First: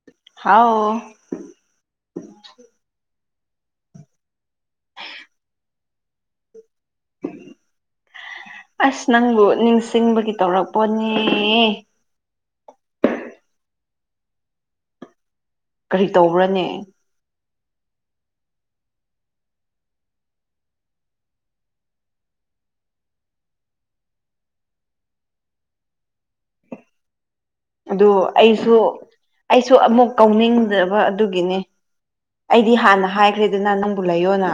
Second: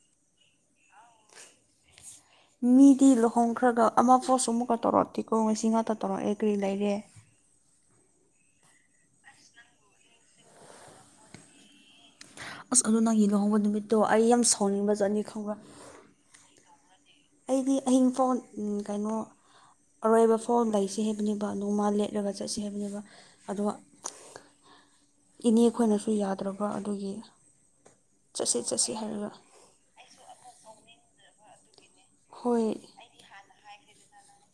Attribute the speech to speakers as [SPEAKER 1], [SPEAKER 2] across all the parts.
[SPEAKER 1] ꯍꯥꯎ
[SPEAKER 2] ꯃꯤꯗꯤ ꯂꯨꯍꯣꯡꯈ꯭ꯔꯒ ꯑꯃ ꯐ‌ꯣꯠꯁꯨ ꯑꯃꯨꯛꯀ ꯇꯧꯔꯛꯛꯇꯦꯀꯣ ꯉꯁꯤ ꯉꯥꯛꯇ ꯇꯧꯔꯛꯑꯦ ꯀꯔꯤ ꯂꯩꯔꯦ
[SPEAKER 1] ꯑꯁ ꯅꯪꯕꯨ ꯅꯤꯡꯁꯤꯡꯕꯒꯤ ꯇꯧꯔꯛꯄꯅꯦ
[SPEAKER 2] ꯑꯁ ꯑꯗꯨ ꯅꯪꯒꯤ ꯂꯨꯍ‌ꯣꯡꯕ ꯅꯨꯃꯤꯠꯇꯣ ꯑꯩ ꯌꯥꯝ ꯁꯥꯎꯅꯤꯡꯕꯖꯥꯠꯅꯤ ꯈꯪꯕ꯭ꯔꯥ
[SPEAKER 1] ꯀꯔꯤ ꯇꯧꯕ꯭ꯔꯅꯦ
[SPEAKER 2] ꯑꯩꯗꯤ ꯑꯍꯤꯡ ꯐ‌ꯣꯟ ꯎꯝ ꯀꯩꯅꯣ ꯑꯔꯣꯏꯕ ꯐꯥꯎ ꯂꯩꯁꯤ ꯍꯥꯏꯕꯅꯤꯕ ꯑꯗꯨ ꯂ‌ꯦꯛꯔꯒ ꯆꯠꯁꯤ ꯍꯥꯏꯕꯅꯦꯕ ꯑꯗ‌ꯣ ꯏꯅꯦ ꯈꯣꯏꯅꯁꯨ ꯌꯥꯗ꯭ꯔꯕ ꯑꯗꯨꯒꯤ
[SPEAKER 1] ꯑꯗꯨ
[SPEAKER 2] ꯆꯠꯁꯤ
[SPEAKER 1] ꯑꯩꯁꯨ
[SPEAKER 2] ꯆꯠꯁꯤ ꯍꯥꯏꯔꯒ
[SPEAKER 1] ꯑꯩ ꯁꯨ ꯑꯃꯨꯛ ꯀꯧꯅꯤꯡꯗꯕ ꯑꯗꯨꯒꯤꯅꯤ
[SPEAKER 2] ꯍꯣꯏ
[SPEAKER 1] ꯑꯩꯗꯤ ꯍꯥꯟꯅ ꯍꯥꯏ ꯈ꯭ꯔ‌ꯦꯗꯅ ꯅꯪꯕꯨ ꯂꯩꯌꯣꯅ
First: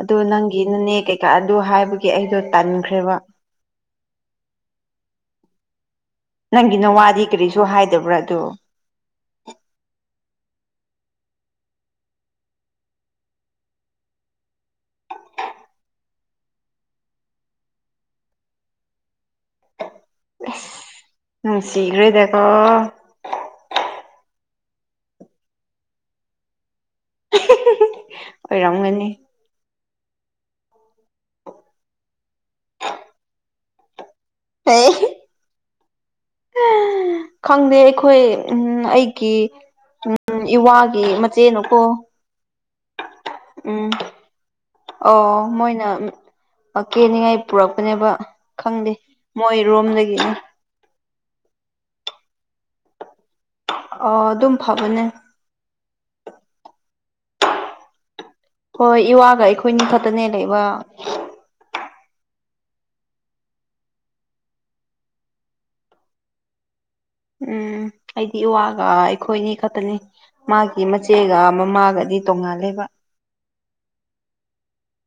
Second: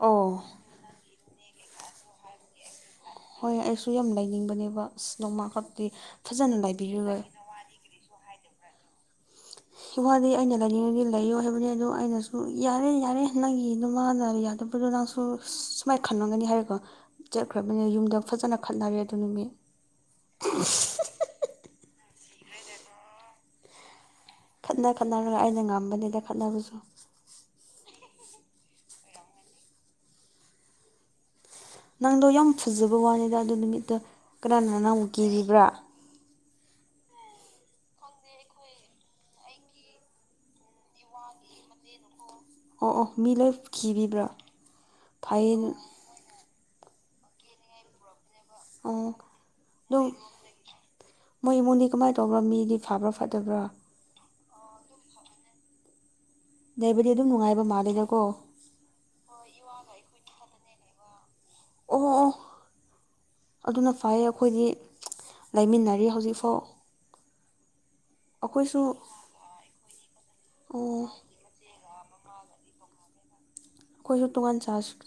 [SPEAKER 1] ꯑꯗꯨ ꯅꯪꯒꯤ ꯅꯅꯦ ꯀꯩꯀꯥ ꯑꯗꯨ ꯍꯥꯏꯕꯒꯤ ꯑꯩꯗꯣ ꯇꯟꯈ꯭ꯔꯦꯕ
[SPEAKER 2] ꯍꯣꯏ ꯑꯩꯁꯨ ꯌꯥꯝ ꯂꯩꯅꯤꯡꯕꯅꯦꯕ ꯑꯁ ꯅꯣꯡꯃꯥ ꯈꯛꯇꯤ ꯐꯖꯅ
[SPEAKER 1] ꯅꯪꯒꯤ
[SPEAKER 2] ꯂꯩꯕꯤꯔꯒ
[SPEAKER 1] ꯅꯋꯥꯗꯤ ꯀꯔꯤꯁꯨ ꯍꯥꯏꯗꯕ꯭ꯔꯥ ꯑꯗꯨ
[SPEAKER 2] ꯏꯋꯥꯗꯤ ꯑꯩꯅ ꯂꯩꯅꯤꯡꯉꯗꯤ ꯂꯩꯌꯣ ꯍꯥꯏꯕꯅꯤ ꯑꯗꯣ ꯑꯩꯅꯁꯨ ꯌꯥꯔꯦ ꯌꯥꯔꯦ ꯅꯪꯒꯤ ꯅꯃꯥꯅ ꯌꯥꯗꯕꯗꯣ ꯅꯪ ꯁꯨ ꯁꯨꯃꯥꯏ ꯈꯜꯂꯝꯒꯅꯤ ꯍꯥꯏꯔꯒ ꯆꯠꯈ꯭ꯔꯕꯅꯤ ꯌꯨꯝꯗ ꯐꯖꯅ ꯈꯠꯅꯔꯦ ꯑꯗꯨ ꯅꯨꯃꯤꯠ
[SPEAKER 1] ꯅꯨꯡꯁꯤꯒ꯭ꯔꯦꯗꯀꯣ
[SPEAKER 2] ꯈꯠꯅ ꯈꯠꯅꯔꯒ ꯑꯩꯅ ꯉꯝꯕꯅꯤꯗ ꯈꯠꯅꯕꯁꯨ
[SPEAKER 1] ꯑꯣꯏꯔꯝꯒꯅꯤ
[SPEAKER 2] ꯅꯪꯗꯣ ꯌꯥꯝ ꯐꯖꯕ ꯋꯥꯅꯤꯗ ꯑꯗꯨ ꯅꯨꯃꯤꯠꯇ ꯀꯅꯥꯅ
[SPEAKER 1] ꯑꯦ
[SPEAKER 2] ꯅꯪꯕꯨꯨ ꯀ‌ꯦꯕꯤꯕ꯭ꯔꯥ
[SPEAKER 1] ꯈꯪꯗꯦ ꯑꯩꯈꯣꯏ ꯎꯝ ꯑꯩꯒꯤ ꯎꯝ ꯏꯋꯥꯒꯤ ꯃꯆꯦꯅꯀꯣ
[SPEAKER 2] ꯑꯣ ꯑꯣ ꯃꯤ ꯂꯣꯏ
[SPEAKER 1] ꯎꯝ
[SPEAKER 2] ꯈꯤꯕꯤꯕ꯭ꯔꯥ
[SPEAKER 1] ꯑꯣ
[SPEAKER 2] ꯐꯩꯌꯦ
[SPEAKER 1] ꯃꯣꯏꯅ ꯀꯦꯅꯤꯡꯉꯥꯏ ꯄꯨꯔꯛꯄꯅꯦꯕ ꯈꯪꯗꯦ
[SPEAKER 2] ꯑꯣ ꯑꯗꯨ
[SPEAKER 1] ꯃꯣꯏꯔꯣꯝꯗꯒꯤꯅꯦ
[SPEAKER 2] ꯃꯣꯏ ꯏꯃꯨꯡꯗꯤ ꯀꯃꯥꯏꯅ ꯇꯧꯕ꯭ꯔꯣ ꯃꯤꯗꯤ ꯐꯥꯕ꯭ꯔꯥ ꯐꯠꯇꯕ꯭ꯔꯥ
[SPEAKER 1] ꯑ ꯑꯗꯨꯝ ꯐꯕꯅꯦ
[SPEAKER 2] ꯂꯩꯕꯗꯤ ꯑꯗꯨꯝ ꯅꯨꯡꯉꯥꯏꯕ ꯃꯥꯜꯂꯤꯗꯀꯣ
[SPEAKER 1] ꯍꯣꯏ ꯏꯋꯥꯒ ꯑꯩꯈꯣꯏꯅꯤ ꯈꯛꯇꯅꯦ ꯂꯩꯕ
[SPEAKER 2] ꯑꯣ ꯑꯣ ꯑꯗꯨꯅ ꯐꯩꯌꯦ ꯑꯩꯈꯣꯏꯗꯤ ꯂꯩꯃꯤꯟꯅꯔꯤ ꯍꯧꯖꯤꯛꯐꯥꯎ
[SPEAKER 1] ꯎꯝ ꯑꯩꯗꯤ
[SPEAKER 2] ꯑꯩꯈꯣꯏꯁꯨ
[SPEAKER 1] ꯏꯋꯥꯒ ꯑꯩꯈꯣꯏꯅꯤ ꯈꯛꯇꯅꯤ ꯃꯥꯒꯤ
[SPEAKER 2] ꯑꯩꯈꯣꯏꯁꯨ
[SPEAKER 1] ꯃꯆꯦꯒ ꯃꯃꯥꯒꯗꯤ ꯇꯣꯡꯉꯥꯟ ꯂꯦꯕ
[SPEAKER 2] ꯑꯩꯈꯣꯏꯁꯨ ꯇꯣꯉꯥꯟ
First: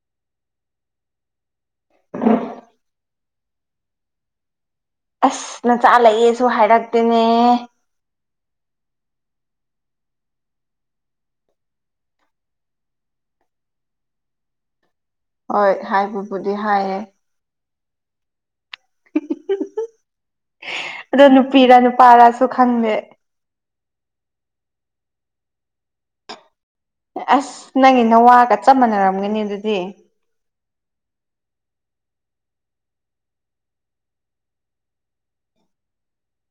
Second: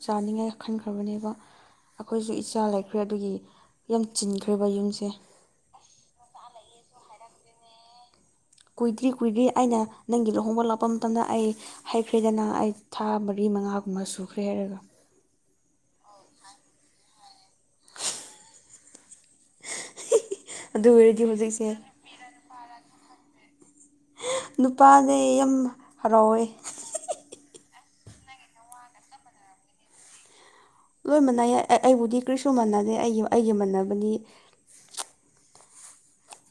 [SPEAKER 2] ꯆꯥꯅꯤꯡꯉꯥꯏ ꯈꯟꯈ꯭ꯔꯕꯅꯦꯕ ꯑꯩꯈꯣꯏꯁꯨ ꯏꯆꯥ ꯂꯩ ꯈ꯭ꯔꯦ ꯑꯗꯨꯒꯤ ꯌꯥꯝ ꯆꯤꯟꯈ꯭ꯔꯦꯕ ꯌꯨꯝꯁꯦ
[SPEAKER 1] ꯅꯆꯥꯂꯩꯑꯦꯁꯨ ꯍꯥꯏꯔꯛꯇꯦꯅꯦ
[SPEAKER 2] ꯀꯨꯏꯗ꯭ꯔꯤ ꯀꯨꯏꯗ꯭ꯔꯤ ꯑꯩꯅ ꯅꯪꯒꯤ ꯂꯨꯍꯣꯡꯕ ꯂꯥꯛꯄ ꯃꯇꯝꯗ ꯑꯩ ꯍꯢꯈ꯭ꯔꯦꯗꯅ ꯑꯩ ꯊꯥ ꯃꯔꯤ ꯃꯉꯥꯒꯨꯝꯕ ꯁꯨꯈ꯭ꯔꯦ ꯍꯥꯏꯔꯒ
[SPEAKER 1] ꯍꯣꯏ ꯍꯥꯏꯕꯕꯨꯗꯤ ꯍꯥꯏꯌꯦ
[SPEAKER 2] ꯑꯗꯨ ꯑꯣꯏꯔꯗꯤ
[SPEAKER 1] ꯑꯗꯣ
[SPEAKER 2] ꯍꯧꯖꯤꯛꯁꯦ
[SPEAKER 1] ꯅꯨꯄꯤꯔ ꯅꯨꯄꯥꯔꯁꯨ ꯈꯪꯘꯦ
[SPEAKER 2] ꯅꯨꯄꯥꯅꯦ ꯌꯥꯝ ꯍꯔꯥꯎꯋꯦ
[SPEAKER 1] ꯑꯁ ꯅꯪꯒꯤ ꯅꯋꯥꯒ ꯆꯞ ꯃꯥꯟꯅꯔꯝꯒꯅꯤ ꯑꯗꯨꯗꯤ
[SPEAKER 2] ꯂꯣꯏ ꯃꯥꯟꯅꯩꯌꯦ ꯑꯩꯕꯨꯗꯤ ꯀ꯭ꯔꯤꯁꯨ ꯃꯥꯟꯅꯗꯦ ꯑꯩꯒꯤ ꯑꯩꯒꯤ ꯃꯥꯟꯅꯕꯗꯤ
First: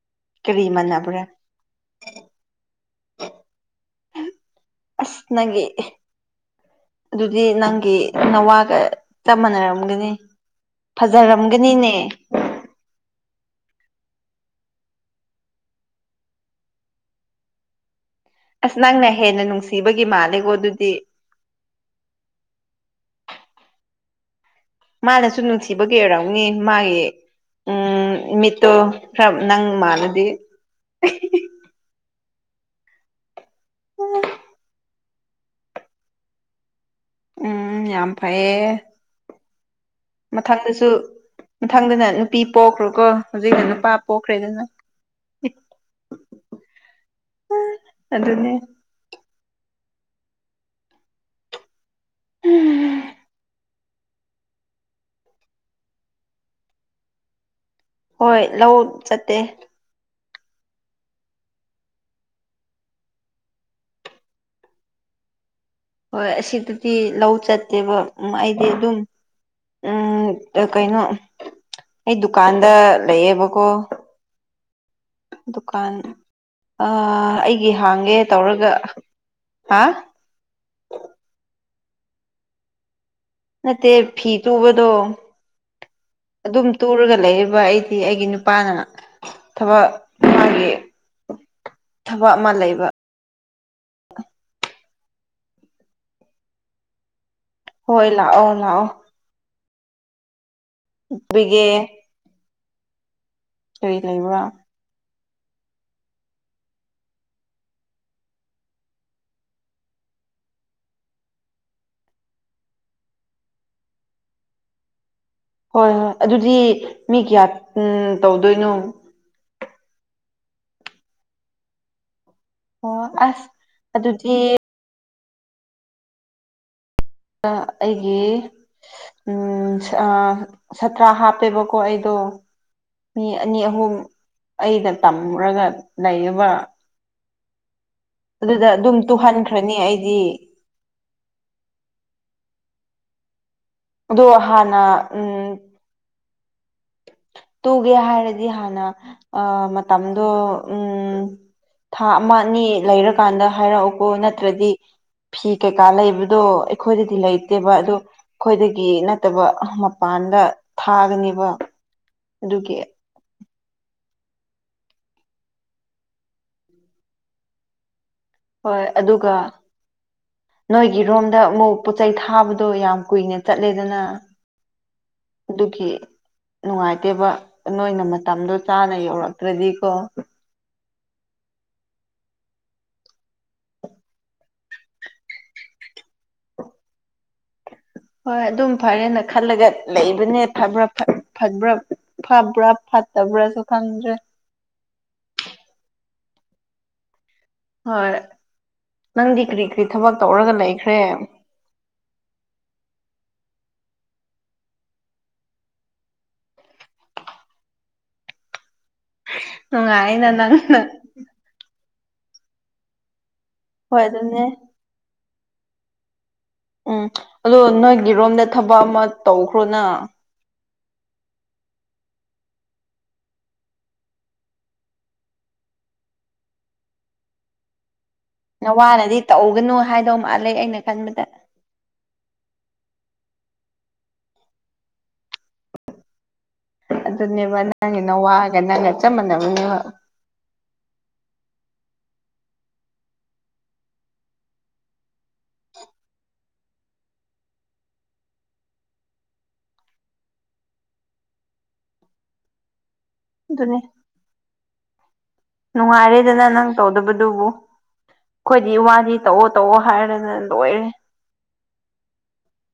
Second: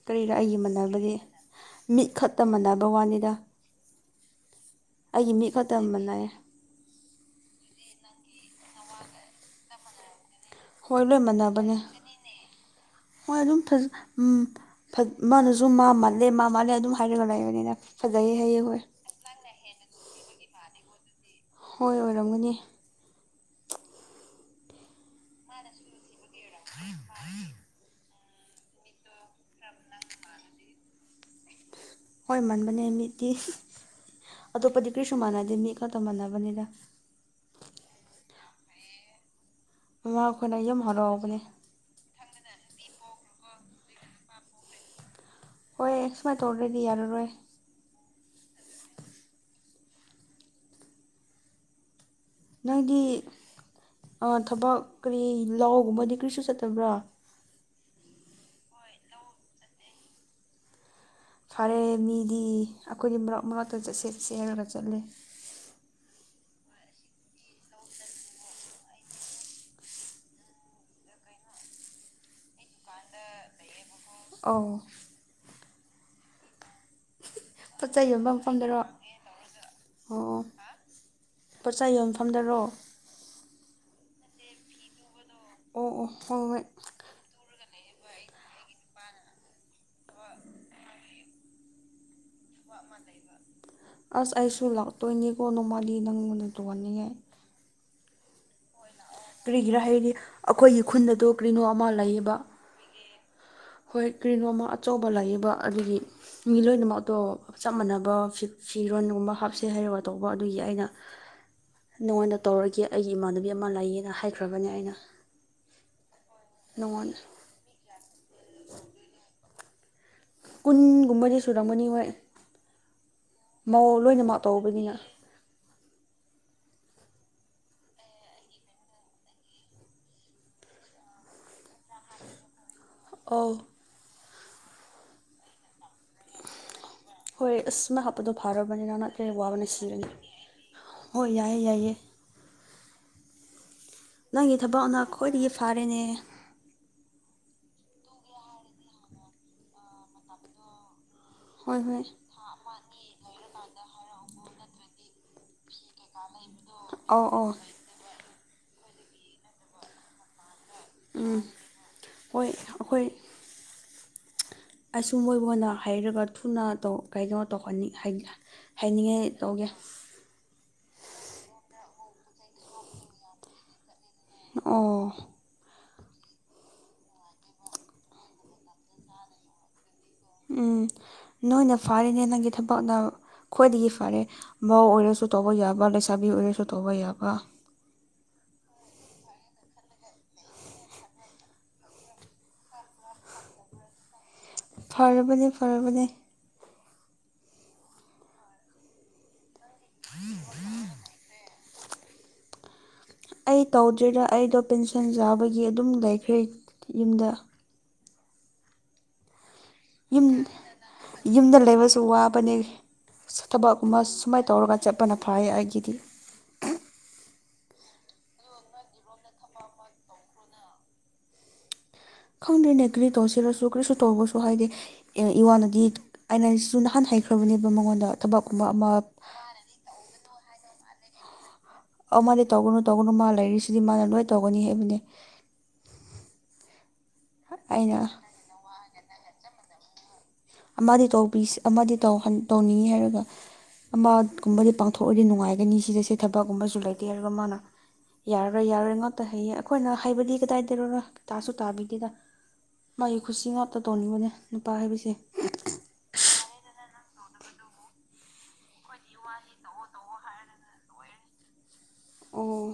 [SPEAKER 2] ꯀꯔꯤꯔꯥ ꯑꯩꯒꯤ
[SPEAKER 1] ꯀꯔꯤ
[SPEAKER 2] ꯃꯥꯟꯅꯕꯗꯤ
[SPEAKER 1] ꯃꯥꯟꯅꯕ꯭ꯔꯥ
[SPEAKER 2] ꯃꯤꯠ ꯈꯛꯇ ꯃꯥꯟꯅꯕ ꯋꯥꯅꯤꯗ
[SPEAKER 1] ꯑꯁ
[SPEAKER 2] ꯑꯩꯒꯤ ꯃꯤꯠ
[SPEAKER 1] ꯅꯪꯒꯤ
[SPEAKER 2] ꯈꯛꯇ ꯃꯥꯟꯅꯩ
[SPEAKER 1] ꯑꯗꯨꯗꯤ ꯅꯪꯒꯤ ꯅꯋꯥꯒ ꯆꯞ ꯃꯥꯟꯅꯔꯝꯒꯅꯤ
[SPEAKER 2] ꯍꯣꯏ ꯂꯣꯏ ꯃꯥꯟꯅꯕꯅꯦ
[SPEAKER 1] ꯐꯖꯔꯝꯒꯅꯤꯅꯦ
[SPEAKER 2] ꯍꯣꯏ ꯑꯗꯨꯝ ꯐꯖꯩ ꯃꯥꯅꯁꯨ ꯃꯥ ꯃꯥꯜꯂꯦ ꯃꯥ ꯃꯥꯜꯂꯦ ꯑꯗꯨꯝ ꯍꯥꯏꯔꯒ ꯂꯩꯕꯅꯤꯅ ꯐꯖꯩ ꯍꯥꯏ
[SPEAKER 1] ꯑꯁ ꯅꯪꯅ ꯍꯦꯟꯅ ꯅꯨꯡꯁꯤꯕꯒꯤ ꯃꯥꯜꯂꯦꯀꯣ ꯑꯗꯨꯗꯤ
[SPEAKER 2] ꯍꯣꯏ ꯑꯣꯏꯔꯝꯒꯅꯤ
[SPEAKER 1] ꯃꯥꯅꯁꯨ ꯅꯨꯡꯁꯤꯕꯒꯤ ꯑꯣꯏꯔꯝꯅꯤ ꯃꯥꯒꯤ ꯎꯝ ꯃꯤꯠꯇꯣ ꯈꯔ ꯅꯪ ꯃꯥꯥꯟꯅꯗꯤ
[SPEAKER 2] ꯍꯣꯏ ꯃꯥꯟꯕꯅꯦ ꯃꯤꯠꯇꯤ ꯑꯇꯣꯞꯄꯗꯤ ꯀꯔꯤꯁꯨ ꯃꯥꯟꯅꯗꯦ ꯃꯤꯠ ꯈꯛꯇ ꯃꯥꯟꯅꯕꯅꯤꯗ
[SPEAKER 1] ꯎꯝ ꯌꯝꯐꯩꯌꯦ
[SPEAKER 2] ꯃꯃꯥꯈꯣꯏꯅ ꯌꯥꯝ
[SPEAKER 1] ꯃꯊꯪꯗꯁꯨ
[SPEAKER 2] ꯍꯔꯥꯎꯕꯅꯦ
[SPEAKER 1] ꯃꯊꯪꯗꯅ ꯅꯨꯄꯤ ꯄꯣꯛꯈ꯭ꯔꯣꯀꯣ ꯍꯧꯖꯤꯛꯅ ꯅꯨꯄꯥ ꯄꯣꯛꯈ꯭ꯔꯦ ꯑꯗꯨꯅ
[SPEAKER 2] ꯍꯣꯏ ꯁꯨꯃꯥꯏꯅ ꯇꯧꯔ ꯒꯗꯤ ꯌꯥꯔꯔꯣꯏ
[SPEAKER 1] ꯑꯗꯨꯅꯦ
[SPEAKER 2] ꯅꯪꯢꯘꯤ ꯑ ꯊꯕꯛ ꯀꯔꯤ ꯂꯥꯎꯒꯨꯝꯕꯗꯤ ꯀꯔꯤꯁꯨ ꯆꯠꯇꯕ꯭ꯔꯥ
[SPEAKER 1] ꯍꯣꯏ ꯂꯧ ꯆꯠꯇꯦ
[SPEAKER 2] ꯐꯔꯦ ꯃꯤꯗꯤ ꯑꯩꯈꯣꯏꯗꯤ ꯃꯔꯛ ꯃꯔꯛꯇ ꯆꯠꯁꯦ ꯆꯠꯁꯦ ꯍꯢꯔꯒ ꯆꯠꯂꯦ
[SPEAKER 1] ꯍꯣꯏ ꯑꯁꯤꯗꯗꯤ ꯂꯧ ꯆꯠꯇꯦꯕ ꯎ ꯑꯩꯗꯤ ꯑꯗꯨꯝ ꯎꯝ ꯀꯩꯅꯣ ꯑꯩ ꯗꯨꯀꯥꯟꯗ ꯂꯩꯌꯦꯕꯀꯣ
[SPEAKER 2] ꯑꯧ
[SPEAKER 1] ꯗꯨꯀꯥꯟ ꯑꯩꯒꯤ
[SPEAKER 2] ꯄꯣꯠ ꯆꯩ
[SPEAKER 1] ꯍꯥꯡꯒꯦ
[SPEAKER 2] ꯌꯣꯟꯕ
[SPEAKER 1] ꯇꯧꯔꯒ
[SPEAKER 2] ꯃꯐꯝꯗꯔꯣ ꯑꯣ
[SPEAKER 1] ꯍꯥ
[SPEAKER 2] ꯄꯣꯠꯆꯩ ꯌꯣꯟꯐꯝꯗꯔꯣ
[SPEAKER 1] ꯅꯠꯇꯦ ꯐꯤ ꯇꯨꯕꯗꯣ
[SPEAKER 2] ꯑꯣ ꯑꯣ ꯍꯣꯏ ꯍꯣꯏ
[SPEAKER 1] ꯑꯗꯨꯝ ꯇꯨꯔꯒ ꯂꯩꯌꯦꯕ ꯑꯩ ꯍꯥꯏ ꯑꯩꯒꯤ ꯅꯨꯄꯥꯅ ꯊꯕꯛ ꯃꯥꯒꯤ ꯊꯕꯛ ꯑꯃ ꯂꯩꯕ
[SPEAKER 2] ꯑꯁ ꯑꯩꯁꯨ ꯂꯥꯛꯇꯣꯏꯅꯤꯀꯣ ꯅꯣꯡꯃꯥꯜꯂꯤ ꯅꯪꯉꯣꯟꯗ ꯇꯣꯡꯍꯅꯤꯉꯦ
[SPEAKER 1] ꯍꯣꯏ ꯂꯥꯛꯑꯣ ꯂꯥꯛꯑꯣ
[SPEAKER 2] ꯀꯔꯤꯒꯤꯔꯥ ꯍꯥꯏꯗꯤ ꯑꯩꯈꯣꯏꯒꯤ ꯈꯨꯟꯗꯗꯣ ꯀꯔꯤꯅꯣ
[SPEAKER 1] ꯇꯨꯕꯤꯒꯦ
[SPEAKER 2] ꯑꯃ ꯂꯩꯌꯦꯕ
[SPEAKER 1] ꯀꯔꯤ
[SPEAKER 2] ꯍꯣꯏ
[SPEAKER 1] ꯂꯩꯕ꯭ꯔꯥ
[SPEAKER 2] ꯀ꯭ꯔꯤꯅꯣꯝ ꯑꯃ ꯑꯆꯧꯕ ꯂꯥꯛꯌꯦꯕ ꯑꯗꯨꯗꯒꯤ ꯃꯤ ꯂꯣꯏꯅꯃꯛ ꯑꯇꯣꯞ ꯆꯞ ꯃꯥꯟꯅꯕ ꯐꯤꯔꯣꯟꯒꯨꯝꯕ ꯍꯥꯞꯁꯦ ꯍꯥꯎꯔꯒ ꯇꯧꯕ ꯑꯗꯨꯒꯤ ꯑꯩꯅ ꯅꯉꯣꯟꯗ ꯇꯧꯔꯒꯦ ꯑꯩꯒꯤ ꯏꯃꯥꯟꯅꯕꯤ ꯑꯃ ꯂꯩꯌꯦꯅ ꯍꯥꯏꯈ꯭ꯔꯕꯅꯦ ꯑꯩꯅ
[SPEAKER 1] ꯍꯣꯏ ꯍꯣꯏ ꯑꯗꯨꯗꯤ ꯃꯤ
[SPEAKER 2] ꯅꯉꯣꯟꯗ
[SPEAKER 1] ꯀꯌꯥ ꯇꯧꯗꯣꯏꯅꯣ
[SPEAKER 2] ꯀꯨꯟꯒꯨꯝꯕꯗꯤ ꯁꯨꯔꯝꯒꯅꯤ ꯍꯣꯏ
[SPEAKER 1] ꯑꯣ ꯑꯁ
[SPEAKER 2] ꯃꯧ ꯂꯣꯏꯅ
[SPEAKER 1] ꯑꯗꯨꯗꯤ
[SPEAKER 2] ꯃꯥꯥꯛ ꯇꯧꯕꯅꯤꯅ
[SPEAKER 1] ꯑꯩꯒꯤ ꯎꯝ ꯁꯠꯇ꯭ꯔꯥ ꯍꯥꯄꯦꯕꯀꯣ ꯑꯩꯗꯣ ꯃꯤ
[SPEAKER 2] ꯑꯧ
[SPEAKER 1] ꯑꯅꯤ ꯑꯍꯨꯝ ꯑꯩꯗ ꯇꯝꯨꯔꯒ ꯂꯩꯏꯕ
[SPEAKER 2] ꯍꯣꯏ ꯑꯁꯃ [unintelligible] ꯍꯥꯞꯄꯗꯣ ꯐꯥꯔꯕꯅꯤ
[SPEAKER 1] ꯑꯗꯨꯝ
[SPEAKER 2] ꯅꯪꯅ ꯀꯔꯤ ꯋꯥꯕꯅ
[SPEAKER 1] ꯇꯨꯍꯟꯈ꯭ꯔꯅꯤ
[SPEAKER 2] ꯁꯤꯖꯒ
[SPEAKER 1] ꯑꯩꯗꯤ
[SPEAKER 2] ꯍꯣꯏ ꯌꯥꯏꯌꯦ ꯌꯥꯏꯌꯦ
[SPEAKER 1] ꯑꯗꯣ
[SPEAKER 2] ꯅꯪꯒꯤ
[SPEAKER 1] ꯍꯥꯟꯅ
[SPEAKER 2] ꯊꯕꯛꯅ
[SPEAKER 1] ꯎꯝ
[SPEAKER 2] ꯈ꯭ꯋꯥꯏꯗꯒꯤ ꯐꯥꯔꯦꯅꯦ
[SPEAKER 1] ꯇꯨꯒꯦ ꯍꯥꯏꯔꯗꯤ ꯍꯥꯟꯅ ꯑ ꯃꯇꯝꯗꯣ ꯎꯝ
[SPEAKER 2] ꯍꯣꯏ ꯍꯣꯏ
[SPEAKER 1] ꯊꯥ ꯑꯃ ꯑꯅꯤ ꯂꯩꯔꯀꯥꯟꯗ ꯍꯥꯏꯔꯛꯎꯀꯣ ꯅꯠꯇ꯭ꯔꯗꯤ ꯐꯤ ꯀꯩꯀꯥ ꯂꯩꯕꯗꯣ ꯑꯩꯈꯣꯏꯗꯗꯤ
[SPEAKER 2] ꯑꯧ ꯑꯧ
[SPEAKER 1] ꯂꯩꯇꯦꯕ ꯑꯗꯣ ꯑꯩꯈꯣꯏꯗꯒꯤ ꯅꯠꯇꯕ ꯃꯄꯥꯟꯗ
[SPEAKER 2] ꯎꯝ
[SPEAKER 1] ꯊꯥꯒꯅꯦꯕ
[SPEAKER 2] ꯍꯣꯏ
[SPEAKER 1] ꯑꯗꯨꯒꯤ
[SPEAKER 2] ꯑꯩꯈꯣꯏ ꯑꯁꯨꯝ ꯃꯣꯏꯕꯨꯅ ꯍꯥꯏꯩꯔꯒ ꯊꯨꯅ ꯇꯧ ꯀꯩ ꯀꯩꯅꯣ ꯇꯧꯍꯟꯅꯤꯡ ꯍꯥꯏ
[SPEAKER 1] ꯍꯣꯏ ꯑꯗꯨꯒ ꯅꯣꯏꯒꯤꯔꯣꯝꯗ ꯑꯃꯨꯛ ꯄꯣꯠ ꯆꯩꯩ ꯊꯥꯕꯗꯣ ꯌꯥꯝ ꯀꯨꯏꯅ ꯆꯠꯂꯦꯗꯅ
[SPEAKER 2] ꯎꯝ
[SPEAKER 1] ꯑꯗꯨꯒꯤ ꯅꯨꯡꯉꯥꯏꯇꯦꯕ ꯅꯣꯏꯅ ꯃꯇꯝꯗꯣ ꯆꯥꯅ ꯌꯧꯔꯛꯇ꯭ꯔꯗꯤꯀꯣ
[SPEAKER 2] ꯎꯝ ꯅꯣꯏꯅ ꯐꯥꯔꯤꯅꯦ ꯅꯪꯒꯤ ꯊꯕꯛꯅ ꯈ꯭ꯋꯥꯏꯗꯒꯤ ꯐꯔꯦ ꯃꯍꯎ ꯑꯣꯏꯔꯁꯨ ꯇꯧꯕ ꯌꯥꯕ ꯂꯩꯁꯥꯕꯤ ꯑꯣꯏꯔꯁꯨ ꯇꯧꯕ ꯌꯥꯕ
[SPEAKER 1] ꯍꯣꯏ ꯑꯗꯨꯝ ꯐꯔꯦꯅ ꯈꯜꯂꯒ ꯂꯩꯕꯅꯦ ꯐꯕ꯭ꯔꯥ ꯐꯕ꯭ꯔꯥ ꯐꯥꯕ꯭ꯔꯥ ꯐꯠꯇꯕ꯭ꯔꯥꯁꯨ ꯈꯪꯗ꯭ꯔꯦ
[SPEAKER 2] ꯐꯔꯕꯅꯦ ꯐꯔꯕꯅꯦ
[SPEAKER 1] ꯍꯣꯏ ꯅꯪꯗꯤ ꯀꯔꯤ ꯀꯔꯤ ꯊꯕꯛ ꯇꯧꯔꯒ ꯂꯩꯈ꯭ꯔꯦ
[SPEAKER 2] ꯑꯩ ꯇꯧꯗ꯭ꯔꯤꯗ ꯑꯩꯗꯣ ꯄꯦꯟꯁꯟ ꯆꯥꯕꯒꯤ ꯑꯗꯨꯝ ꯂꯩꯈ꯭ꯔꯦ ꯌꯨꯝꯗ ꯌꯨꯝ
[SPEAKER 1] ꯅꯨꯡꯉꯥꯏꯅ ꯅꯪ
[SPEAKER 2] ꯌꯨꯝꯗ ꯂꯩꯕꯁꯨ ꯋꯥꯕꯅꯦ ꯊꯕꯛꯀꯨꯝꯕ
[SPEAKER 1] ꯍꯣꯏ ꯑꯗꯨꯅꯦ
[SPEAKER 2] ꯁꯨꯃꯥꯏꯅ ꯇꯧꯔꯒ ꯆꯠꯄꯅ ꯐꯩ ꯑꯩꯒꯤꯗꯤ
[SPEAKER 1] ꯎꯝ ꯑꯗꯣ ꯅꯣꯏꯒꯤꯔꯣꯝꯗ ꯊꯕꯛ ꯑꯃ ꯇꯧꯈ꯭ꯔꯣꯅ
[SPEAKER 2] ꯈꯪꯗꯦꯅꯦ ꯀꯔꯤ ꯇꯧꯁꯤꯔꯁꯨ ꯀꯔꯤꯁꯨ ꯇꯧꯔꯁꯨ ꯍꯥꯏꯗꯤ ꯑ‌ꯦ ꯏꯋꯥꯅꯗꯤ ꯑꯩꯅꯁꯨ ꯅꯍꯥꯟ ꯍꯩꯈ꯭ꯔꯕꯅꯦꯕ ꯃꯉꯣꯟꯗ ꯊꯕꯛꯀꯨꯝꯕ ꯑꯃ
[SPEAKER 1] ꯅꯋꯥꯅꯗꯤ ꯇꯧꯒꯅꯨ ꯍꯥꯏꯗꯧ ꯃꯥꯜꯂ ꯑꯩꯅ ꯈꯟꯕꯗ
[SPEAKER 2] ꯑ ꯃꯥꯗꯤ ꯇꯧꯒꯅꯨ ꯇꯧꯒꯅꯨ ꯃꯥ ꯂꯩꯔꯤꯁꯤꯗꯤ ꯃꯥꯅ ꯂꯣꯏ ꯇꯧꯒꯅꯤ ꯍꯥꯏꯕꯅꯦ
[SPEAKER 1] ꯑꯗꯨꯅꯦꯕ
[SPEAKER 2] ꯑꯩꯅ
[SPEAKER 1] ꯅꯪꯒꯤꯅ ꯅꯋꯥꯑꯒ ꯅꯪꯒ ꯆꯞ ꯃꯥꯟꯅꯕ
[SPEAKER 2] ꯑꯃꯗꯤ ꯇꯧꯕ ꯑꯃꯗꯤ ꯇꯧꯅꯤꯡꯉꯤ ꯍꯥꯏꯔꯒ ꯑꯃꯒꯨꯝꯕꯗꯤ ꯄꯥꯡꯊꯣꯛꯑꯗꯤ ꯅꯨꯡꯉꯥꯏꯒꯅꯤ ꯁꯤꯗꯁꯦ ꯊꯕꯛꯀꯨꯝꯕꯁꯨ ꯂꯩꯇꯦ ꯍꯥꯏꯔꯒ ꯃꯥꯅ ꯌꯥꯔꯔꯣꯏ ꯌꯥꯔꯣꯏ ꯉꯥꯛꯇ ꯍꯩꯌꯦ ꯑꯩꯈꯣꯏꯅ ꯍꯥꯏꯕꯗꯤ ꯀꯗꯥꯏꯗꯔꯔ ꯀꯇꯥꯁꯨ ꯇꯥꯕꯤꯒꯦꯗ
[SPEAKER 1] [inaudible]
[SPEAKER 2] ꯃꯥꯒꯤ ꯈꯨꯠꯁꯤ ꯉꯥꯛꯇ
[SPEAKER 1] ꯑꯗꯨꯅꯦ
[SPEAKER 2] ꯇꯧꯅꯤꯡꯕꯅꯦ ꯅꯨꯄꯥ ꯍꯥꯏꯕꯁꯦ
[SPEAKER 1] ꯅꯨꯡꯉꯥꯏꯔꯦꯗꯅ ꯅꯪ ꯇꯧꯗꯕꯗꯨꯕꯨ ꯑꯩꯈꯣꯏꯗꯤ ꯋꯥꯗꯤ ꯇꯧꯑꯣ ꯇꯧꯑꯣ ꯍꯥꯏꯔꯅ ꯂꯣꯏꯔꯦ
[SPEAKER 2] ꯑꯣ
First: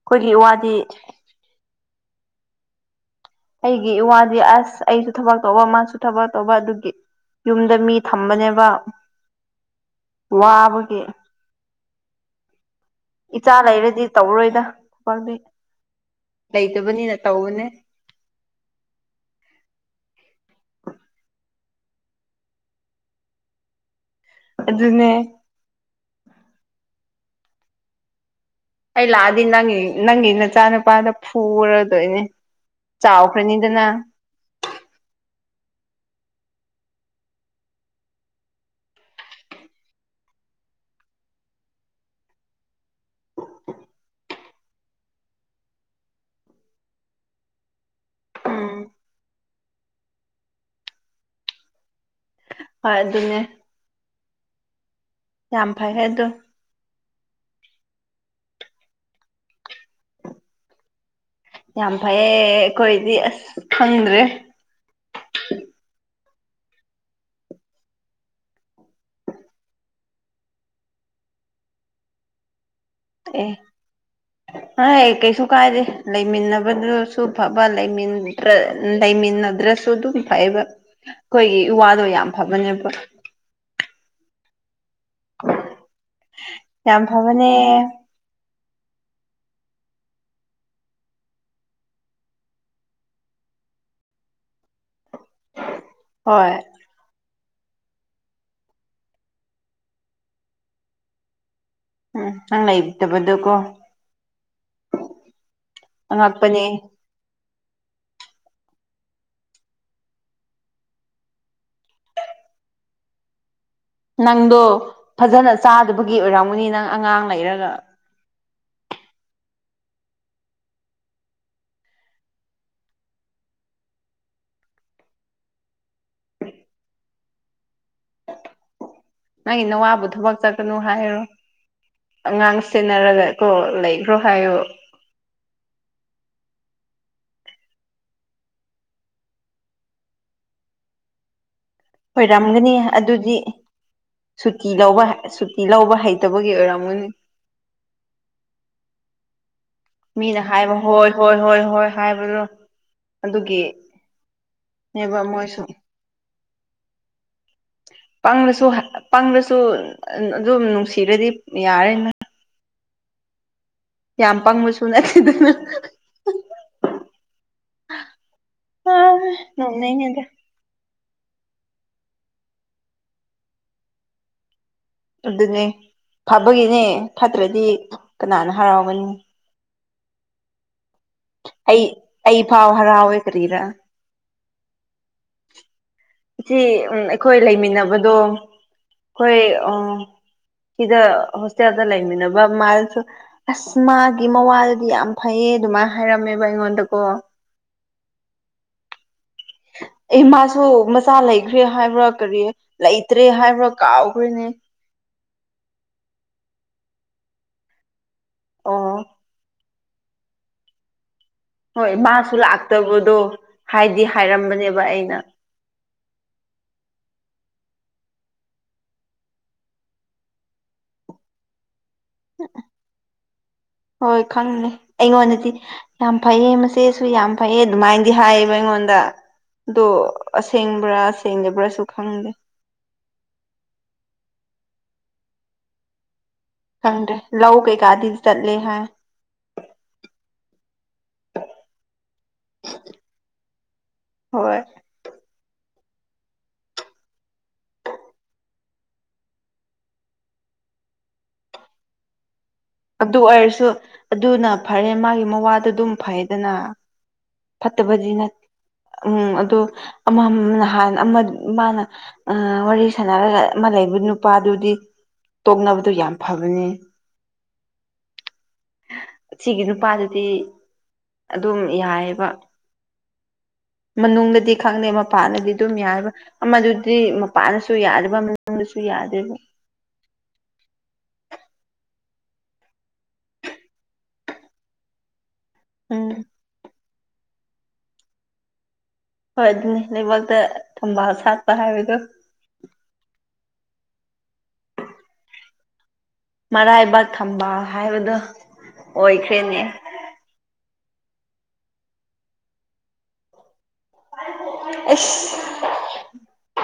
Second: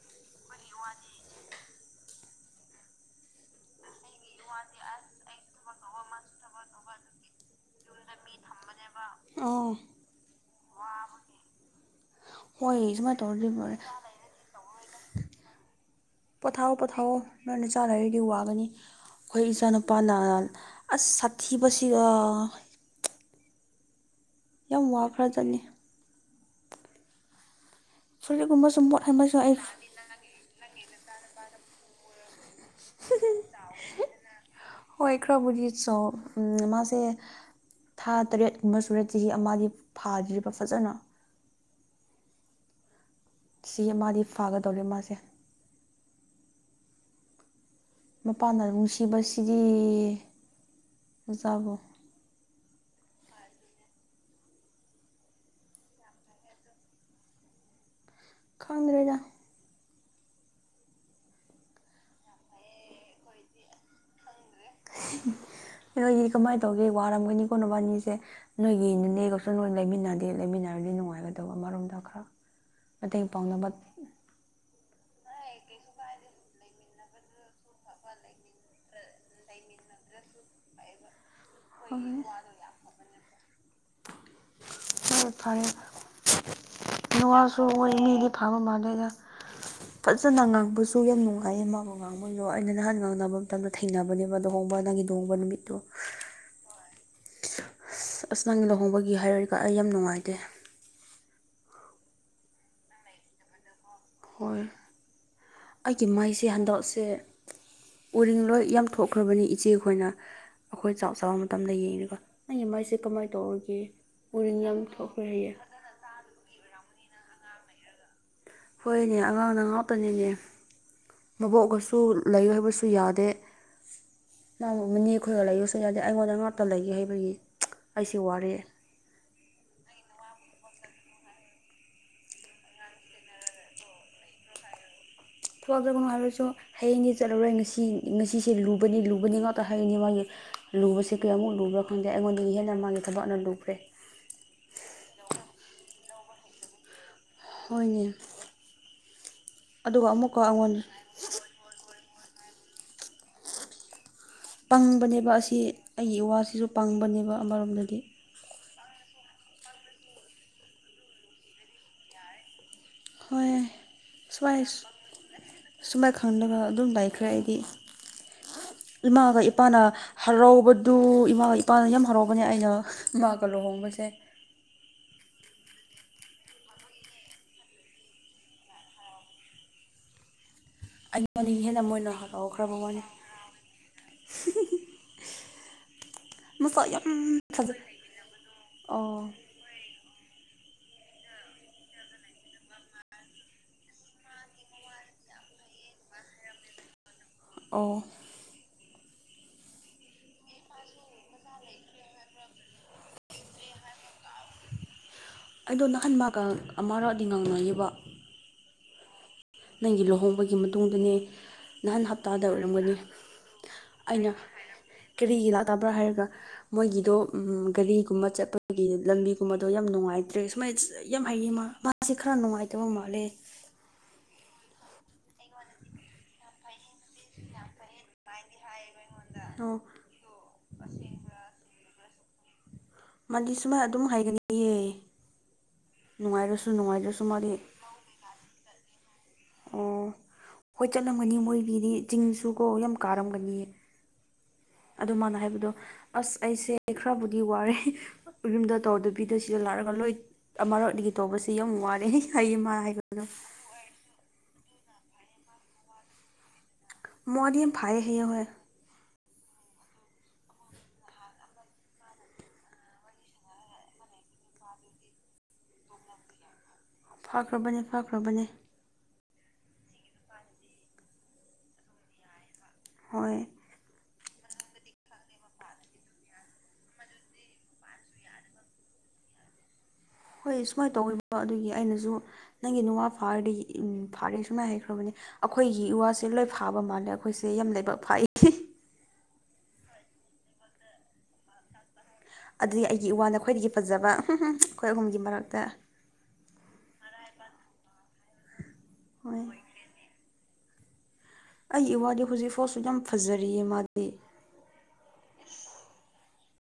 [SPEAKER 1] ꯑꯩꯈꯣꯏꯒꯤ ꯋꯥꯗꯤ ꯑꯩꯒꯤ ꯏ ꯋꯥꯗꯤ ꯑꯁ ꯑꯩꯁꯨ ꯊꯕꯛ ꯇꯧꯕ ꯃꯥꯁꯨ ꯊꯕꯛ ꯇꯧꯕ ꯑꯗꯨꯒꯤ ꯌꯨꯝꯗ ꯃꯤ ꯊꯝꯕꯅꯦꯕ
[SPEAKER 2] ꯑꯥ
[SPEAKER 1] ꯋꯥꯕꯒꯤ
[SPEAKER 2] ꯃ‌ꯣꯏ ꯁꯨꯃꯥꯏꯟ
[SPEAKER 1] ꯏꯆꯥ ꯂꯩꯔꯗꯤ ꯇꯧꯔꯣꯏꯗ
[SPEAKER 2] ꯄꯣꯊꯥꯎꯑꯣ ꯄꯣꯊꯥꯑꯣ
[SPEAKER 1] ꯂꯩꯇꯕꯅꯤꯅ
[SPEAKER 2] ꯅꯣꯏ
[SPEAKER 1] ꯇꯧꯕꯅꯦ
[SPEAKER 2] ꯅꯆꯥ ꯂꯩꯔꯗꯤ ꯋꯥꯒꯅꯤ ꯑꯩꯈꯣꯏ ꯏꯆꯥ ꯅꯨꯄꯥꯅ ꯑꯁ ꯁꯥꯊꯤꯕꯁꯤ ꯑꯥ ꯌꯥꯝ
[SPEAKER 1] ꯑꯗꯨꯅꯦ
[SPEAKER 2] ꯋꯥꯈ꯭ꯔꯖꯅꯤ ꯐꯔꯤꯠꯒꯨꯝꯕꯁꯨ
[SPEAKER 1] ꯑꯩ ꯂꯥꯛꯑꯗꯤ ꯅꯪ ꯅꯪꯒꯤ ꯅꯆꯥ ꯅꯨꯄꯥꯅ ꯐꯨꯔꯗꯣꯏꯅꯦ ꯆꯥꯎꯈ꯭ꯔꯅꯤꯗꯅ
[SPEAKER 2] ꯍꯣꯏ ꯏ꯭ꯔꯕꯨꯗꯤ ꯆꯣ ꯎꯝ ꯃꯥꯁꯦ ꯊꯥ ꯇꯔꯦꯠꯀꯨꯝꯕ ꯁꯨꯔꯦ ꯆꯍꯤ ꯑꯃꯗꯤ ꯐꯥꯗ꯭ꯔꯤꯕ ꯐꯖꯅ ꯁꯤ ꯃꯥꯗꯤ ꯐꯥꯒꯗꯧꯔꯤ ꯃꯥꯁꯦ ꯃꯄꯥꯟꯗ
[SPEAKER 1] ꯎꯝ
[SPEAKER 2] ꯅꯨꯡꯁꯤꯕꯁꯤꯗꯤ ꯃꯥꯆꯥꯕꯨ
[SPEAKER 1] ꯍ‌ꯣꯏ ꯑꯗꯨꯅꯦ ꯌꯥꯝ ꯐꯩꯍ‌ꯦ ꯑꯗꯨ
[SPEAKER 2] ꯈꯪꯗ꯭ꯔꯦꯗ
[SPEAKER 1] ꯌꯥꯝ ꯐꯩꯌꯦ ꯑꯩꯈꯣꯏꯗꯤ ꯑꯁ ꯈꯪꯗ꯭ꯔꯦ
[SPEAKER 2] ꯅꯈꯣꯏꯗꯤ ꯀꯃꯥꯏꯅ ꯇꯧꯒꯦ ꯋꯥꯔꯝꯒꯅꯤꯀꯣ ꯅꯕꯅꯤꯁꯦ ꯅꯣꯏꯒꯤꯅꯤꯅꯦꯒꯁꯨ ꯅꯣꯏ ꯂꯩꯃꯤꯟꯅꯗꯦ ꯂꯩꯃꯤꯟꯅꯔꯗꯤ ꯅꯨꯡꯉꯥꯏꯒꯗꯧꯕ ꯃꯔꯣꯝꯗ ꯈꯔ
[SPEAKER 1] [inaudible]
[SPEAKER 2] ꯃꯇꯦꯡ ꯄꯥꯡꯅꯕ
[SPEAKER 1] ꯍ‌ꯣꯏ ꯀꯩꯁꯨ ꯀꯥꯏꯗꯦ ꯂꯩꯃꯤꯟꯅꯕꯗꯨꯁꯨ ꯐꯕ ꯂꯩꯃꯤꯟꯅ ꯂꯩꯃꯤꯟꯅꯗ꯭ꯔꯦꯁꯨ ꯑꯗꯨꯝ ꯐꯩꯕ ꯑꯩꯈꯣꯏꯒꯤ ꯏꯋꯥꯗꯣ ꯌꯥꯝ
[SPEAKER 2] ꯍꯣꯏ
[SPEAKER 1] ꯐꯕꯅꯦꯕ ꯌꯥꯝ ꯐꯕꯅꯦ
[SPEAKER 2] ꯐꯔ‌ꯦ ꯐꯥꯕ ꯃꯥꯂꯦꯗ ꯐꯖꯅ ꯉꯥꯡꯕꯁꯨ ꯌꯥꯝ ꯅꯨꯡꯉꯥꯏꯌꯦ ꯃꯥꯕꯨ ꯉꯥꯡꯕꯩꯗꯣ ꯑꯩꯅ ꯅꯍꯥꯟ ꯉꯥꯡꯅꯕ ꯃꯇꯝꯗ ꯊꯩꯅꯅꯕꯅꯦꯕ ꯂꯨꯍꯣꯡꯕ ꯅꯪꯒꯤ ꯂꯨꯍꯣꯡꯕ ꯅꯨꯃꯤꯠꯇꯣ
[SPEAKER 1] ꯍꯣꯏ
[SPEAKER 2] ꯑꯁ ꯅꯪꯒꯤ ꯂꯨꯍꯣꯡꯕꯒꯤ ꯍꯥꯏꯔꯗꯤꯀꯣ ꯑꯩ ꯌꯥꯝ ꯅꯨꯡꯉꯥꯏꯇꯦ
[SPEAKER 1] ꯎꯝ ꯅꯪ ꯂꯩꯇꯕꯗꯣꯀꯣ
[SPEAKER 2] ꯍꯣꯏ ꯑꯩꯒꯤ ꯃꯩꯁꯦ
[SPEAKER 1] ꯑꯉꯛꯄꯅꯦ
[SPEAKER 2] ꯍꯟꯗꯛꯁꯦ ꯎꯔꯤ ꯂꯣꯏ ꯌꯥꯝ ꯊꯣꯛꯈ꯭ꯔꯕꯅꯤ ꯏꯆꯦꯈꯣꯏꯅ ꯑꯩꯈꯣꯏ ꯆꯥꯛ ꯆꯥꯕ ꯃꯇꯝꯗ ꯌꯦꯡꯅꯤꯀꯣ ꯅꯪꯒꯤ ꯃꯥꯏꯁꯦ ꯀꯃꯥꯏꯅ ꯇꯧꯔꯒꯦ
[SPEAKER 1] ꯅꯪꯗꯣ
[SPEAKER 2] ꯎꯔꯤꯡ ꯌꯥꯝ
[SPEAKER 1] ꯐꯖꯅ
[SPEAKER 2] ꯊꯣꯛꯈ꯭ꯔꯦꯌꯦ
[SPEAKER 1] ꯆꯥꯗꯕꯒꯤ ꯑꯣꯏꯔꯝꯒꯅꯤ ꯅꯪ ꯑꯉꯥꯡ ꯂꯩꯔꯒ
[SPEAKER 2] ꯍꯣꯏꯅꯦ ꯑꯉꯥꯡꯅ ꯉꯥꯛꯇꯅꯤꯅꯦ ꯃꯕꯣꯛꯒꯁꯨ ꯂꯩ ꯍꯥꯏꯕꯁꯨ ꯌꯥꯗꯦ ꯏꯅꯥꯒꯨꯝꯕꯅꯤ ꯑꯩꯈꯣꯏꯒ ꯂꯩꯌꯨꯁꯨ ꯌꯥꯗꯦ ꯑꯩꯉꯣꯟꯗ ꯉꯥꯛꯇ ꯂꯩꯒꯦ ꯍꯥꯏꯕꯒꯤ ꯑꯩꯁꯤ ꯋꯥꯔꯦ
[SPEAKER 1] ꯅꯪꯒꯤ ꯅꯋꯥꯕꯨ ꯊꯕꯛ ꯆꯠꯀꯅꯨ ꯍꯥꯏꯔꯣ ꯑꯉꯥꯡ ꯁꯦꯟꯅꯔꯒꯀꯣ ꯂꯩꯈ꯭ꯔꯣ ꯍꯥꯏꯌꯣ
[SPEAKER 2] ꯊꯣꯛꯇꯕꯅꯣ ꯍꯥꯏꯔꯁꯨ ꯍꯌꯦꯡꯗꯤ ꯆꯠꯂꯔꯣꯏ ꯉꯁꯤ ꯉꯁꯤꯁꯦ ꯂꯨꯕꯅꯤ ꯂꯨꯕꯅꯤ ꯉꯥꯛꯇ ꯍꯥꯏꯒꯅꯤ ꯃꯥꯒꯤ ꯂꯨꯕꯁꯦ ꯀꯌꯥꯃꯨꯛ ꯂꯨꯕ꯭ꯔꯥ ꯈꯪꯗꯦ ꯑꯩꯉꯣꯟꯗꯒꯤ
[SPEAKER 1] ꯑꯣꯏꯔꯝꯒꯅꯤ
[SPEAKER 2] ꯍꯦꯟꯅ ꯃꯥꯒꯤ ꯊꯕꯛꯅ
[SPEAKER 1] ꯑꯗꯨꯗꯤ
[SPEAKER 2] ꯂꯨꯈ꯭ꯔꯦ
[SPEAKER 1] ꯁꯨꯇꯤ ꯂꯧꯕ ꯁꯨꯇꯤ ꯂꯧꯕ ꯍꯩꯇꯕꯒꯤ ꯑꯣꯏꯔꯝꯃꯅꯤ
[SPEAKER 2] ꯍꯣꯏꯅꯦ ꯑꯗꯨꯒ ꯑꯃꯨꯛꯀ
[SPEAKER 1] ꯃꯤꯅ ꯍꯥꯏꯕ
[SPEAKER 2] ꯑꯩꯉꯣꯟꯗ
[SPEAKER 1] ꯍꯣꯏ ꯍꯣꯏ ꯍꯣꯏ ꯍꯣꯏ ꯍꯥꯏꯕꯗꯣ ꯑꯗꯨꯒꯤ
[SPEAKER 2] ꯄꯪꯕꯅꯦꯕ ꯑꯁꯤ ꯑꯩꯒꯤ ꯏꯋꯥꯁꯤꯁꯨ ꯄꯪꯕꯅꯦꯕ ꯑꯃꯔꯣꯝꯗꯗꯤ
[SPEAKER 1] ꯄꯪꯔꯁꯨ ꯄꯪꯔꯁꯨ ꯑꯗꯨꯝ ꯅꯨꯡꯁꯤꯔꯗꯤ ꯌꯥꯔꯦꯅ
[SPEAKER 2] ꯍꯣꯏ
[SPEAKER 1] ꯌꯥꯝ
[SPEAKER 2] ꯁꯨꯃꯥꯏ
[SPEAKER 1] ꯄꯪꯕꯁꯨ ꯅꯠꯇꯦꯗꯅ
[SPEAKER 2] ꯁꯨꯃꯥꯏꯅ ꯈꯟꯂꯒ ꯑꯗꯨꯝ ꯂꯥꯏꯈ꯭ꯔꯦ ꯑꯩꯗꯤ
[SPEAKER 1] ꯑ
[SPEAKER 2] ꯏꯃꯥꯒ ꯏꯄꯥꯅ
[SPEAKER 1] ꯅꯣꯛꯅꯤꯡꯉꯤꯗ
[SPEAKER 2] ꯍꯔꯥꯎꯕ ꯗꯨ ꯏꯃꯥꯒ ꯏꯄꯥꯅ ꯌꯥꯝ ꯍꯔꯥꯎꯕꯅꯦ ꯑꯩꯅ ꯃꯥꯒ ꯂꯨꯍꯣꯡꯕꯁꯦ
[SPEAKER 1] ꯑꯗꯨꯅꯦ ꯐꯕꯒꯤꯅꯦ ꯐꯠꯇ꯭ꯔꯗꯤ ꯀꯅꯥꯅ ꯍꯔꯥꯎꯒꯅꯤ
[SPEAKER 2] ꯑꯩꯉꯣꯟꯗꯒꯤ ꯍꯦꯟꯅ
[SPEAKER 1] ꯑꯩ
[SPEAKER 2] ꯃꯣꯏꯅ
[SPEAKER 1] ꯑꯩ ꯐꯥꯎ
[SPEAKER 2] ꯍꯔꯥꯎꯈ꯭ꯔꯕ ꯋꯥꯅꯤ
[SPEAKER 1] ꯍꯔꯥꯎꯋꯦ ꯀꯔꯤꯔꯥ ꯁꯤ
[SPEAKER 2] ꯃꯁꯛ
[SPEAKER 1] ꯎꯝ
[SPEAKER 2] ꯌꯥꯝ
[SPEAKER 1] ꯑꯩꯈꯣꯏ
[SPEAKER 2] ꯐꯖ
[SPEAKER 1] ꯂꯩꯃꯤꯟꯅꯕꯗꯣ
[SPEAKER 2] ꯑꯣ
[SPEAKER 1] ꯍꯣꯏ ꯑꯥ ꯁꯤꯗ ꯍꯣꯁꯇꯦꯜꯗ ꯂꯩꯃꯤꯟꯅꯕ ꯃꯥꯏꯜꯁꯨ ꯑꯁ ꯃꯥꯒꯤ ꯃꯋꯥꯗꯨꯗꯤ ꯌꯥꯝ ꯐꯩꯌꯦ ꯑꯗꯨꯃꯥꯏꯅ ꯍꯥꯏꯔꯝꯃꯦꯕ ꯑꯩꯉꯣꯟꯗꯀꯣ
[SPEAKER 2] ꯑꯣ
[SPEAKER 1] ꯑꯦ ꯃꯥꯁꯨ ꯃꯆꯥ ꯂꯩꯈ꯭ꯔꯦ ꯍꯥꯏꯕ꯭ꯔꯥ ꯀꯔꯤ ꯂꯩꯇ꯭ꯔꯦ ꯍꯥꯏꯕ꯭ꯔꯥ ꯀꯥꯎꯈ꯭ꯔꯦꯅꯦ
[SPEAKER 2] ꯑꯩꯗꯣ ꯅꯍꯥꯟ ꯃꯥꯒ ꯑꯃꯔꯛꯗꯤ ꯉꯥꯡꯅꯩꯌꯦꯕ
[SPEAKER 1] ꯑꯣ
[SPEAKER 2] ꯅꯪꯒꯤ ꯂꯨꯍꯣꯡꯕꯒꯤ ꯃꯇꯨꯡꯗꯅꯦ
[SPEAKER 1] ꯍꯣꯏ
[SPEAKER 2] ꯅꯍꯥꯟ
[SPEAKER 1] ꯃꯥꯁꯨ
[SPEAKER 2] ꯍꯞꯇꯥꯗ ꯑꯣꯏꯔꯝꯒꯅꯤ
[SPEAKER 1] ꯂꯥꯛꯇꯕꯗꯣ ꯍꯥꯏꯗꯤ
[SPEAKER 2] ꯑꯩꯅ
[SPEAKER 1] ꯍꯥꯏꯔꯝꯕꯅꯦꯕ ꯑꯩꯅ
[SPEAKER 2] ꯀꯔꯤꯒꯤ ꯂꯥꯛꯇꯕ꯭ꯔꯥ ꯍꯥꯏꯔꯒ ꯃꯣꯏꯒꯤꯗꯣ ꯒꯥꯔꯤꯒꯨꯝꯕ ꯆꯠꯄꯒꯤ ꯂꯝꯕꯤꯒꯨꯝꯕꯗꯣ ꯌꯥꯝ ꯅꯨꯡꯉꯥꯏꯇ꯭ꯔꯦ ꯁꯨꯃꯥꯏꯅ ꯌꯥꯝ ꯍꯩꯌꯦ ꯃꯥ ꯁꯤ ꯈꯔ ꯅꯨꯡꯉꯥꯏꯇꯕ ꯃꯥꯜꯂꯦ
[SPEAKER 1] ꯍꯣꯏ ꯈꯪꯅꯤ ꯑꯩꯉꯣꯟꯗꯗꯤ ꯌꯥꯝ ꯐꯩꯌꯦ ꯃꯆꯦꯁꯨ ꯌꯥꯝ ꯐꯩꯌꯦ ꯑꯗꯨꯃꯥꯏꯅꯗꯤ ꯍꯥꯏꯌꯦꯕ ꯑꯩꯉꯣꯟꯗ
[SPEAKER 2] ꯑꯣ
[SPEAKER 1] ꯗꯣ ꯑꯁꯦꯡꯕ꯭ꯔꯥ ꯁꯦꯡꯗꯕ꯭ꯔꯥꯁꯨ ꯈꯪꯗꯦ
[SPEAKER 2] ꯃꯥꯗꯤ ꯁꯨꯃꯥꯏ ꯑꯗꯨꯝ ꯍꯥꯏꯒꯅꯤꯌꯦ ꯅꯨꯡꯉꯥꯏꯔꯁ
[SPEAKER 1] ꯈꯪꯗꯦ ꯂꯧ ꯀꯩꯀꯥꯗꯤ ꯆꯠꯂꯦ ꯍꯥꯏ
[SPEAKER 2] ꯑꯣ ꯍꯣꯏ ꯆꯠꯂꯝꯒꯅꯤ ꯃꯣꯏꯒꯤꯗꯤ ꯆꯤꯡꯁꯨ ꯀꯣ ꯌꯥꯝ ꯀꯥꯔꯝꯒꯅꯤꯌꯦ
[SPEAKER 1] ꯍꯣꯏ
[SPEAKER 2] ꯑꯗꯨ ꯃꯥꯅ ꯍꯥꯏꯕꯗꯣ ꯑꯁ ꯑꯩꯁꯦ ꯈꯔꯕꯨꯗꯤ ꯋꯥꯔꯦ ꯔꯨꯝꯗ ꯇꯧꯗꯕꯤꯗ ꯁꯤꯗ ꯂꯥꯛꯔꯒ ꯂꯣꯏ ꯑꯃꯔꯣꯗꯒꯤ ꯇꯧꯕꯁꯦ ꯌꯥꯝ ꯋꯥꯔꯦ ꯍꯥꯏꯌꯦ ꯃꯥ
[SPEAKER 1] ꯑꯗꯨ
[SPEAKER 2] ꯍꯥꯏꯕꯗꯣ
[SPEAKER 1] ꯑꯣꯏꯔꯁꯨ ꯑꯗꯨꯅ ꯐꯔꯦ ꯃꯥꯒꯤ ꯃꯋꯥꯗꯣ ꯑꯗꯨꯝ ꯐꯩꯗꯅ
[SPEAKER 2] ꯃꯥꯗꯤ ꯌꯥꯝ ꯐꯩꯌꯦ
[SPEAKER 1] ꯐꯠꯇꯕꯗꯤ
[SPEAKER 2] ꯍꯥꯏꯌꯦ
[SPEAKER 1] ꯅꯠ
[SPEAKER 2] ꯍꯣꯏ
[SPEAKER 1] ꯎꯝ ꯑꯗꯣ ꯑꯃ ꯅꯍꯥꯟ ꯑꯃ ꯃꯥꯅ ꯑꯥ ꯋꯥꯔꯤ ꯁꯥꯟꯅꯔꯒ ꯑꯃ ꯂꯩꯕ ꯅꯨꯄꯥꯗꯨꯗꯤ ꯇꯣꯛꯅꯕꯗꯣ ꯌꯥꯝ ꯐꯕꯅꯦ
[SPEAKER 2] ꯐꯈ꯭ꯔꯕꯅꯦ ꯐꯈ꯭ꯔꯕꯅꯦ
[SPEAKER 1] ꯁꯤꯒꯤ ꯅꯨꯄꯥꯗꯨꯗꯤ ꯑꯗꯨꯝ ꯌꯥꯏꯌꯦꯕ
[SPEAKER 2] ꯍꯣꯏ
[SPEAKER 1] ꯃꯅꯨꯡꯗꯗꯤ ꯈꯪꯗꯦ ꯃꯄꯥꯟꯗꯗꯤ ꯗꯨꯝ ꯌꯥꯏꯕ ꯑꯃꯗꯨꯗꯤ ꯃꯄꯥꯟꯗꯁꯨ ꯌꯥꯗꯕ ꯃꯅꯨꯡꯗꯁꯨ ꯌꯥꯗꯦꯕ
[SPEAKER 2] ꯍꯣꯏ ꯁꯨꯃꯥꯏꯅ ꯇꯧꯋꯦꯕ ꯑꯗꯨꯒꯤ ꯑꯩꯅꯖꯨ ꯅꯪꯒꯤ ꯅꯨꯡꯉ ꯐꯥꯔꯗꯤ ꯎ ꯐꯥꯔꯦ ꯁꯨꯃꯥꯏꯅ ꯍꯈ꯭ꯔꯕꯅꯦ ꯑꯩꯈꯣꯏꯒꯤ
[SPEAKER 1] ꯎꯝ
[SPEAKER 2] ꯏꯋꯥꯁꯦ ꯂꯣꯏ ꯐꯥꯕ ꯃꯥꯜꯂꯦ ꯑꯩꯈꯣꯏꯁꯦ ꯌꯥꯝ ꯂꯥꯏꯕꯛ ꯐꯥꯏ
[SPEAKER 1] ꯍꯣꯏ ꯑꯗꯨꯅꯤ ꯂꯩꯕꯥꯛꯇ ꯊꯝꯕꯥꯜ ꯁꯥꯠꯄ ꯍꯥꯏꯕꯗꯣ
[SPEAKER 2] ꯑꯗꯤ ꯑꯩꯒꯤ ꯏꯁꯥꯅ ꯈ꯭ꯋꯥꯏꯗꯒꯤ ꯐꯖꯕ ꯑꯩꯈꯣꯏ ꯑꯍꯨꯝꯒꯤ ꯃꯔꯛꯇ
[SPEAKER 1] ꯃꯔꯥꯏꯕꯥꯛ ꯊꯝꯕꯥꯜ ꯍꯥꯏꯕꯗ
[SPEAKER 2] ꯍꯣꯏ
[SPEAKER 1] ꯑꯣꯏꯈ꯭ꯔꯦꯅꯦ
[SPEAKER 2] ꯑꯩꯒꯤ ꯋꯥꯗꯤ ꯍꯧꯖꯤꯛꯐꯥꯎꯁꯨ ꯌꯥꯝ ꯐꯖꯔꯤꯌꯦ ꯃꯥꯗꯤ
[SPEAKER 1] ꯑꯁ